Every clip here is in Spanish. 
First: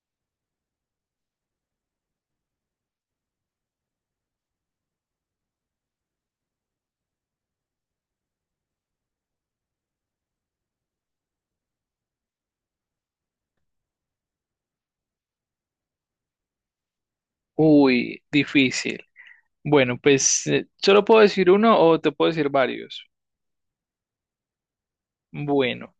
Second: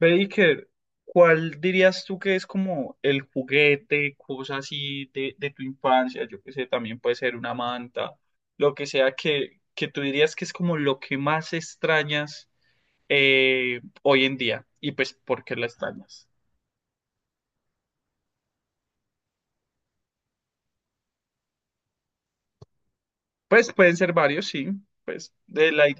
Baker, ¿cuál dirías tú que es como el juguete, cosa así de tu infancia? Yo que sé, también puede ser una manta, lo que sea que tú dirías que es como lo que más extrañas hoy en día. Y pues, ¿por qué la extrañas? Uy, difícil. Bueno, pues solo puedo decir uno o te puedo decir varios. Pues pueden ser varios, sí. Pues, de la, i- Bueno, o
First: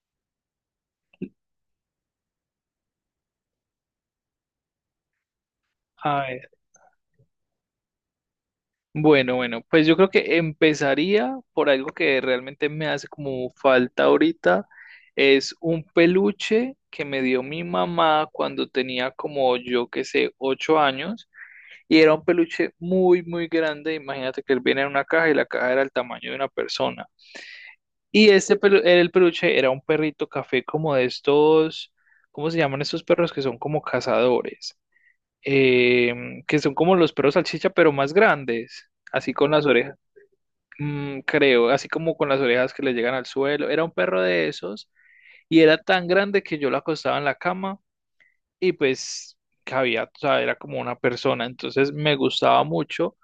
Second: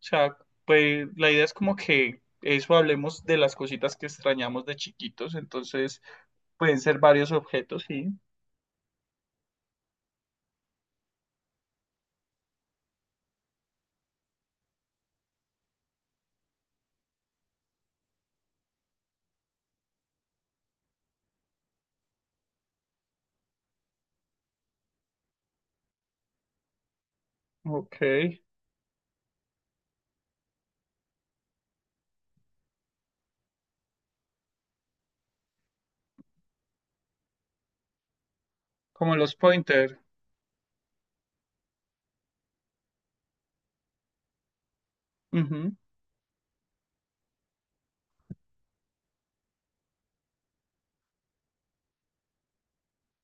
sea, pues la idea es como que eso hablemos de las cositas que extrañamos de chiquitos. Entonces, a ver. pueden ser varios objetos, sí. Bueno, bueno, pues yo creo que empezaría por algo que realmente me hace como falta ahorita. Es un peluche que me dio mi mamá cuando tenía como yo que sé, 8 años. Y era un peluche muy, muy grande. Imagínate que él viene en una caja y la caja era el tamaño de una persona. Ok. Y el peluche era un perrito café como de estos, ¿cómo se llaman estos perros que son como cazadores? Que son como los perros salchicha, pero más grandes, Como así los con las orejas, pointer. Creo, así como con las orejas que le llegan al suelo. Era un perro de esos y Ujú. era tan grande que yo lo acostaba en la cama y pues cabía, o sea, era como una persona. Entonces me gustaba mucho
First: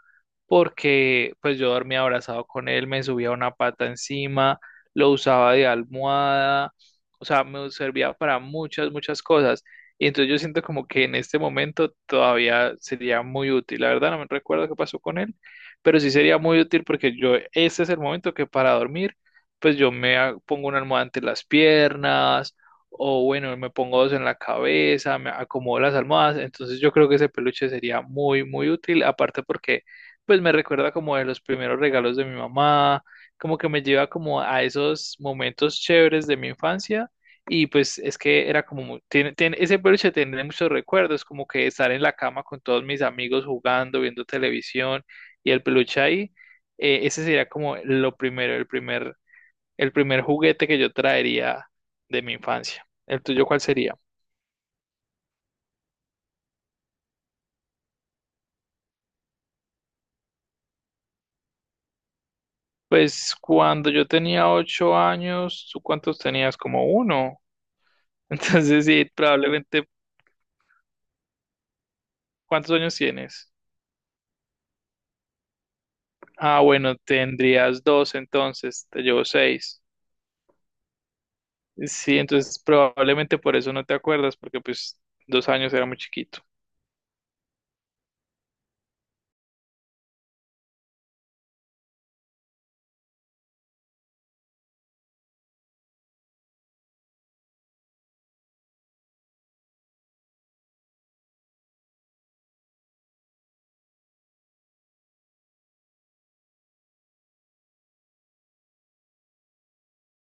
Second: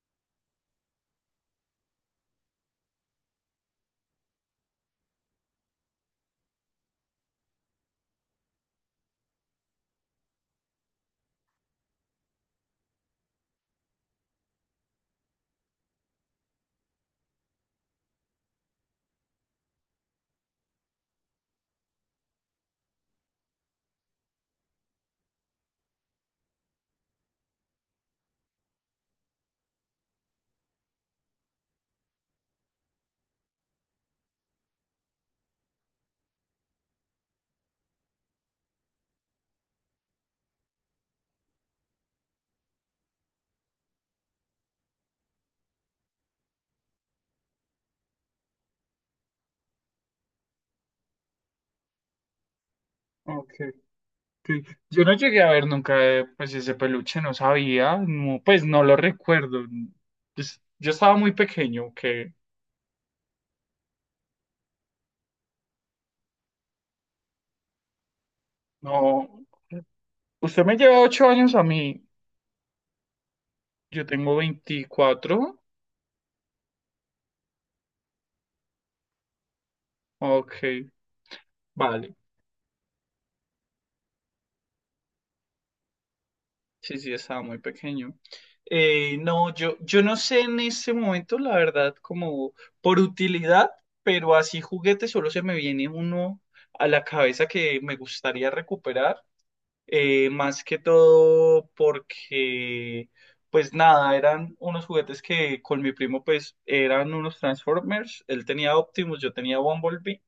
porque pues yo dormía abrazado con él, me subía una pata encima, lo usaba de almohada, o sea, me servía para muchas, muchas cosas. Y entonces yo siento como que en este momento todavía sería muy útil. La verdad no me recuerdo qué pasó con él, pero sí sería muy útil porque yo, este es el momento que para dormir, pues yo pongo una almohada entre las piernas. O bueno, me pongo dos en la cabeza, me acomodo las almohadas. Entonces yo creo que ese peluche sería muy, muy útil. Aparte porque pues me recuerda como de los primeros regalos de mi mamá, como que me lleva como a esos momentos chéveres de mi infancia y pues es que era como, tiene, ese peluche tiene muchos recuerdos, como que estar en la cama con todos mis amigos jugando, viendo televisión y el peluche ahí, ese sería como lo primero, el primer juguete que yo traería de mi infancia. ¿El tuyo Ok, cuál sería? ok. Yo no llegué a ver nunca pues ese peluche, no sabía, no, pues no lo recuerdo. Pues, yo estaba muy pequeño, que Pues cuando yo tenía 8 años, ¿tú cuántos tenías? Como uno. Entonces sí, no. probablemente Usted me lleva 8 años a mí, ¿Cuántos años tienes? yo tengo 24. Ah, bueno, tendrías 2 entonces, te llevo 6. Ok, vale. Sí, entonces probablemente por eso no te acuerdas, porque pues 2 años era muy chiquito. Sí, sí, estaba muy pequeño. No, yo no sé en este momento, la verdad, como por utilidad, pero así juguete solo se me viene uno a la cabeza que me gustaría recuperar. Más que todo porque, pues nada, eran unos juguetes que con mi primo, pues eran unos Transformers. Él tenía Optimus, yo tenía Bumblebee.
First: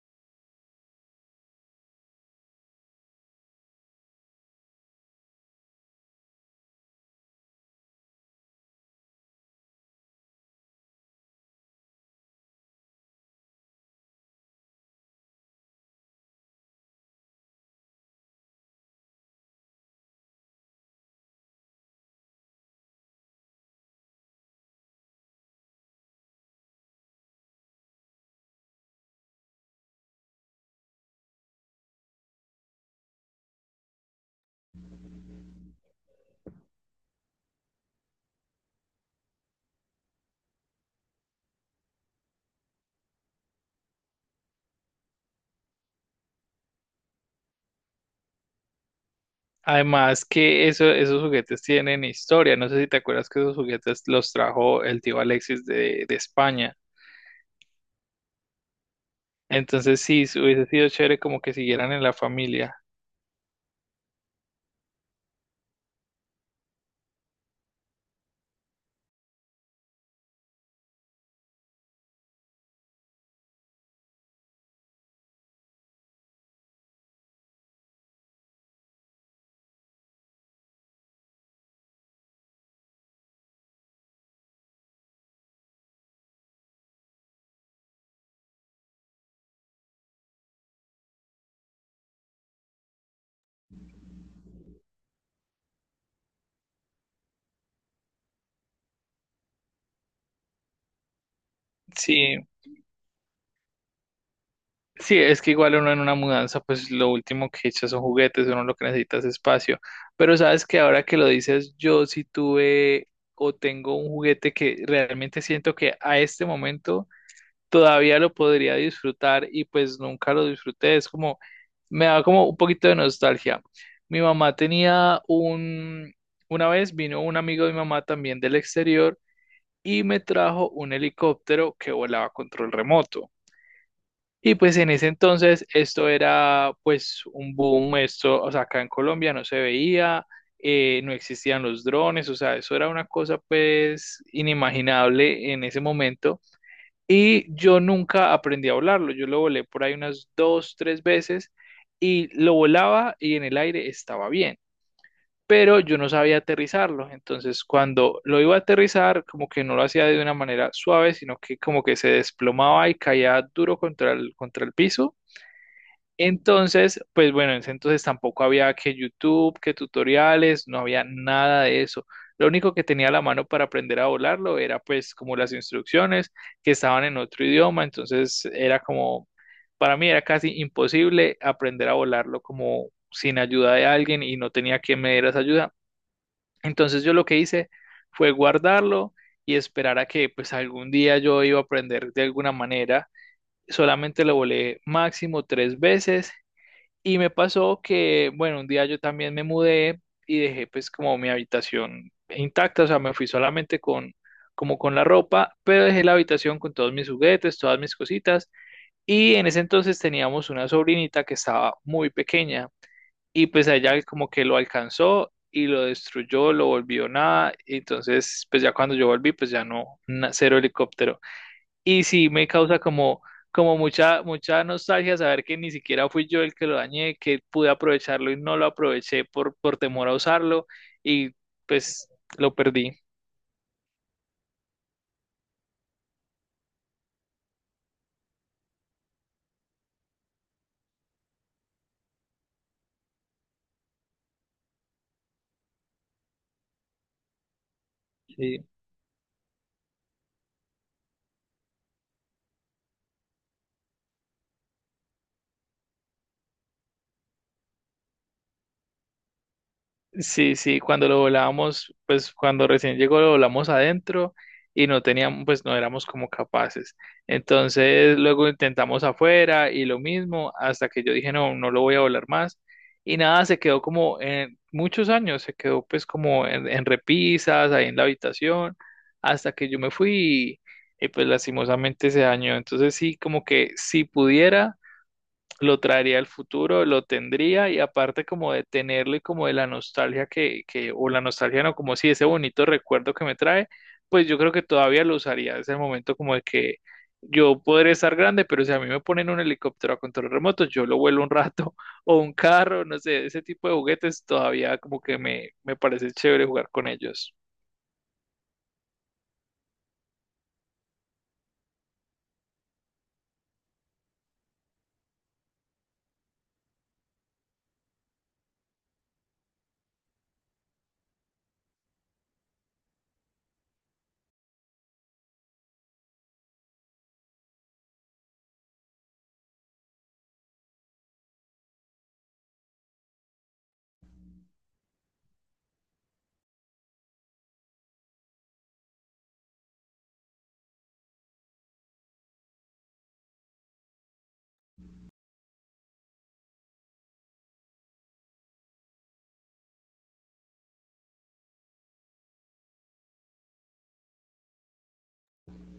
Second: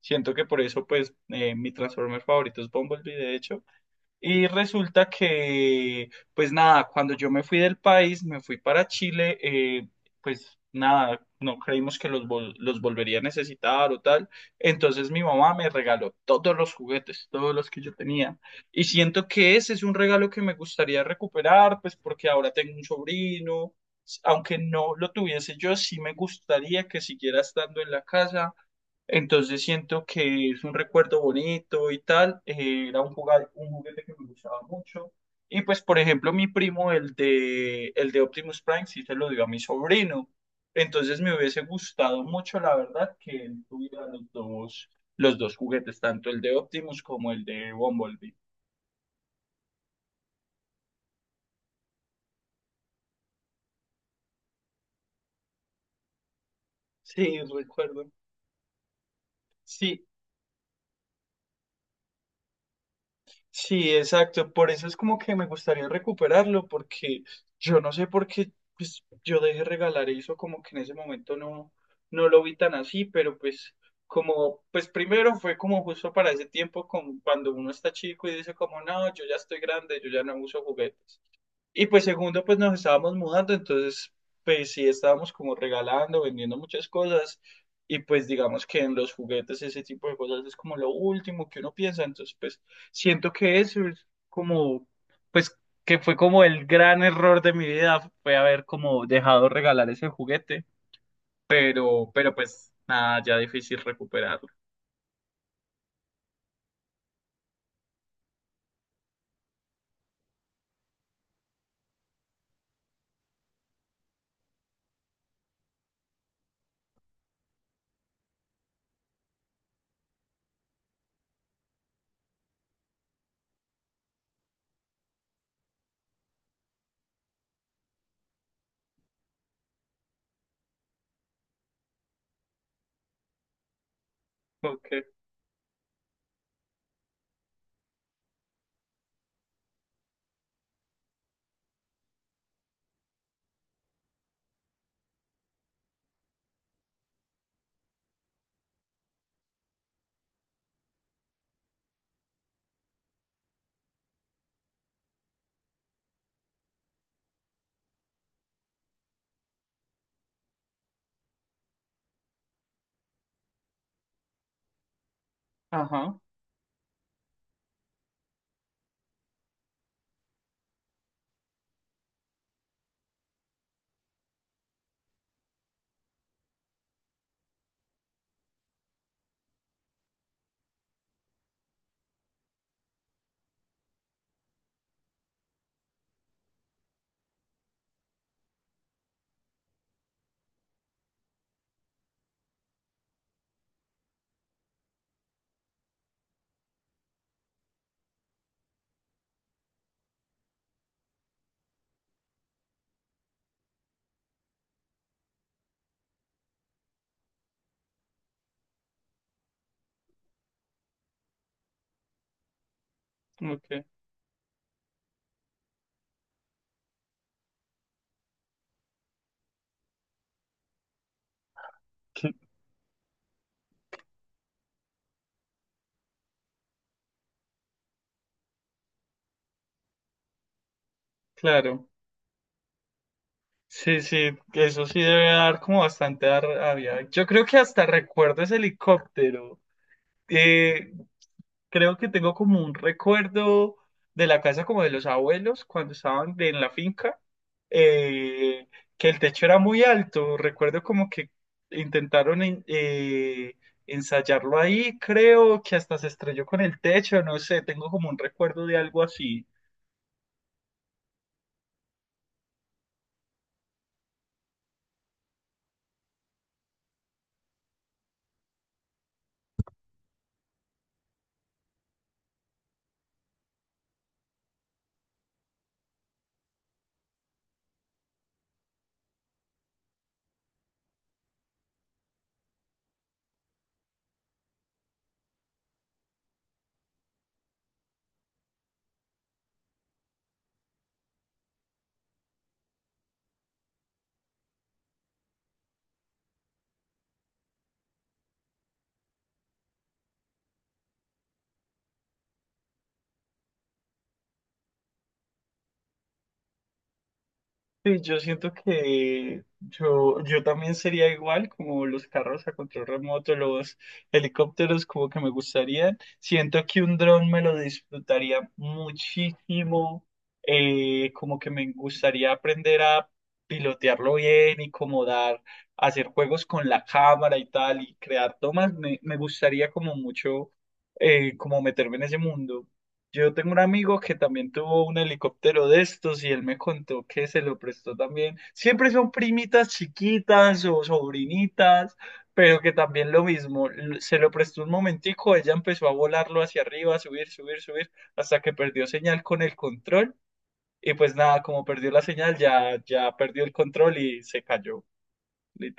Siento que por eso, pues, mi Transformer favorito es Bumblebee, de hecho. Y resulta que, pues nada, cuando yo me fui del país, me fui para Chile, pues nada, no creímos que los volvería a necesitar o tal. Entonces mi mamá me regaló todos los juguetes, todos los que yo tenía. Y siento que ese es un regalo que me gustaría recuperar, pues porque ahora tengo un sobrino. Aunque no lo tuviese yo, sí me gustaría que siguiera estando en la casa, entonces siento que es un recuerdo bonito y tal. Era un, un juguete que me gustaba mucho. Y pues, por ejemplo, mi primo, el de Optimus Prime, sí se lo dio a mi sobrino. Entonces me hubiese gustado mucho, la verdad, que él tuviera los dos juguetes, tanto el de Optimus como el de Bumblebee. Además que eso, esos juguetes tienen historia. No sé si te acuerdas que esos juguetes los trajo el tío Alexis de España. Sí, recuerdo. Entonces Sí, sí, hubiese sido chévere como que siguieran en la familia. sí, exacto. Por eso es como que me gustaría recuperarlo, porque yo no sé por qué pues, yo dejé regalar eso, como que en ese momento no, no lo vi tan así, pero pues como, pues primero fue como justo para ese tiempo, como cuando uno está chico y dice como, no, yo ya estoy grande, yo ya no uso juguetes. Y pues segundo, pues nos estábamos mudando, entonces pues sí estábamos como regalando, vendiendo muchas cosas y pues digamos que en los juguetes ese tipo de cosas es como lo último que uno piensa, entonces pues siento que eso es como pues que fue como el gran error de mi vida, fue haber como dejado regalar ese juguete, pero Sí, pues nada, ya difícil recuperarlo. sí, es que igual uno en una mudanza, pues lo último que echa son juguetes, uno lo que necesita es espacio. Pero sabes que ahora que lo dices, yo sí tuve o tengo un juguete que realmente siento que a este momento todavía lo podría disfrutar y pues nunca lo disfruté. Es como, me da como un poquito de nostalgia. Mi mamá tenía un, una vez vino un amigo de mi mamá también del exterior y me trajo un helicóptero que volaba a control remoto. Y pues Ok, en ese entonces esto era pues un boom, esto, o sea, acá en Colombia no se veía, no existían los drones, o sea, eso era una cosa pues inimaginable en ese momento. Y yo nunca aprendí a volarlo. Yo lo volé por ahí unas 2, 3 veces y lo volaba y en el aire estaba bien, pero yo no sabía aterrizarlo. Entonces, cuando lo iba a aterrizar, como que no lo hacía de una manera suave, sino que como que se desplomaba y caía duro contra el piso. ajá, Entonces, pues bueno, en ese entonces tampoco había que YouTube, que tutoriales, no había nada de eso. Lo único que tenía a la mano para aprender a volarlo era pues como las instrucciones que estaban en otro idioma, entonces era como, para mí era casi imposible aprender a volarlo como sin ayuda de alguien y no tenía quien me diera esa ayuda. Entonces yo lo que hice fue guardarlo y esperar a que pues algún día yo iba a aprender de alguna manera. Solamente lo volé máximo 3 veces y me pasó que, bueno, un día yo también me mudé y dejé pues como mi habitación intacta, o sea, me fui solamente con como con la ropa, pero dejé la habitación con todos mis juguetes, todas mis cositas. Y en ese entonces teníamos una sobrinita que estaba muy pequeña y pues a ok, ella como que lo alcanzó y lo destruyó, lo volvió nada. Y entonces, pues ya cuando yo volví, pues ya no, cero helicóptero. Y sí, me causa como, como mucha, mucha nostalgia saber que ni siquiera fui yo el que lo dañé, que pude aprovecharlo y no lo aproveché por temor a usarlo y claro. pues lo perdí. Sí, sí, eso sí debe dar como bastante rabia. Yo creo que hasta recuerdo ese helicóptero. Eh, Creo que tengo como un recuerdo de la casa como de los abuelos cuando estaban en la finca, Sí. eh, que el techo era muy alto. Recuerdo como que intentaron ensayarlo ahí, creo que hasta se estrelló con el techo, no sé, tengo como un recuerdo de algo así. Sí, sí, cuando lo volábamos, pues cuando recién llegó lo volamos adentro y no teníamos, pues no éramos como capaces. Entonces luego intentamos afuera y lo mismo, hasta que yo dije, no, no lo voy a volar más. Y nada, se quedó como en muchos años, se quedó pues como en repisas, ahí en la habitación, hasta que yo me fui y pues lastimosamente se dañó. Entonces sí, como que si pudiera lo traería al futuro, lo tendría y aparte como de tenerlo y como de la nostalgia que o la nostalgia no, como si ese bonito recuerdo que me trae, pues yo creo que todavía lo usaría. Es el momento como de que yo podré estar grande, pero si a mí me ponen un helicóptero a control remoto, yo lo vuelo un rato o un carro, no sé, ese tipo de juguetes todavía como que me parece chévere jugar con ellos. Sí, yo siento que yo también sería igual como los carros a control remoto, los helicópteros, como que me gustaría. Siento que un dron me lo disfrutaría muchísimo, como que me gustaría aprender a pilotearlo bien y como dar, hacer juegos con la cámara y tal y crear tomas. Me gustaría como mucho, como meterme en ese mundo. Yo tengo un amigo que también tuvo un helicóptero de estos y él me contó que se lo prestó también. Siempre son primitas chiquitas o sobrinitas, pero que también lo mismo. Se lo prestó un momentico, ella empezó a volarlo hacia arriba, a subir, subir, subir, hasta que perdió señal con el control. Y pues nada, como perdió la señal, ya, ya perdió el control y se cayó,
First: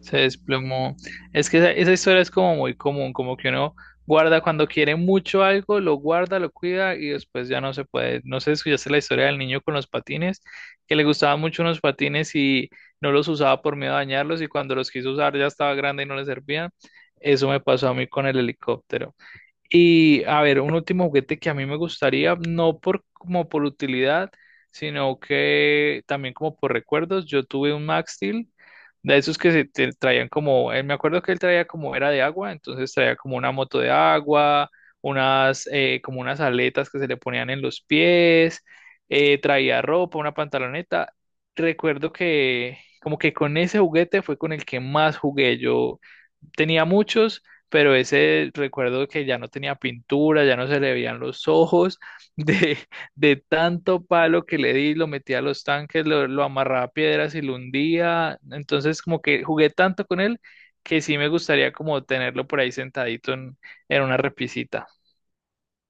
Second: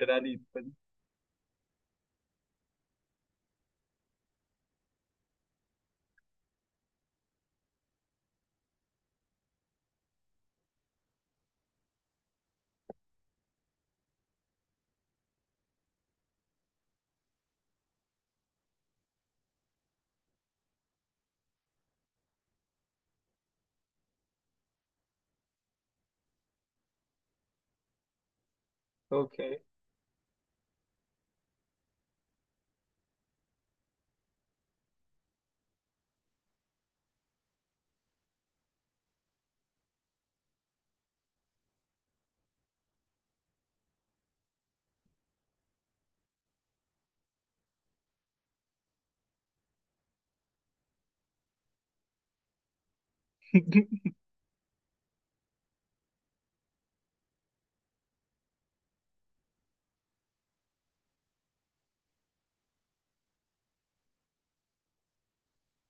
Se Y pues, desplomó. Es que esa historia es como muy común, como que uno guarda cuando quiere mucho algo, lo guarda, lo cuida y después ya no se puede. No sé si escuchaste la historia del niño con los patines, que le gustaban mucho unos patines y no los usaba por miedo a dañarlos y cuando los quiso usar ya estaba grande y no le servían. Eso me pasó a mí con el helicóptero. Y a ver, un último juguete que a mí me gustaría, no por como por utilidad, sino que también como por recuerdos. Yo tuve un Max Steel de esos ok. que se te traían como, él, me acuerdo que él traía como era de agua, entonces traía como una moto de agua, unas como unas aletas que se le ponían en los pies, traía ropa, una pantaloneta. Recuerdo que como que con ese juguete fue con el que más jugué yo tenía muchos, pero ese recuerdo que ya no tenía pintura, ya no se le veían los ojos, de, de tanto palo que le di, lo metía a los tanques, lo amarraba a piedras y lo hundía. Entonces, como que jugué tanto con él que sí me gustaría como tenerlo por ahí sentadito en una repisita.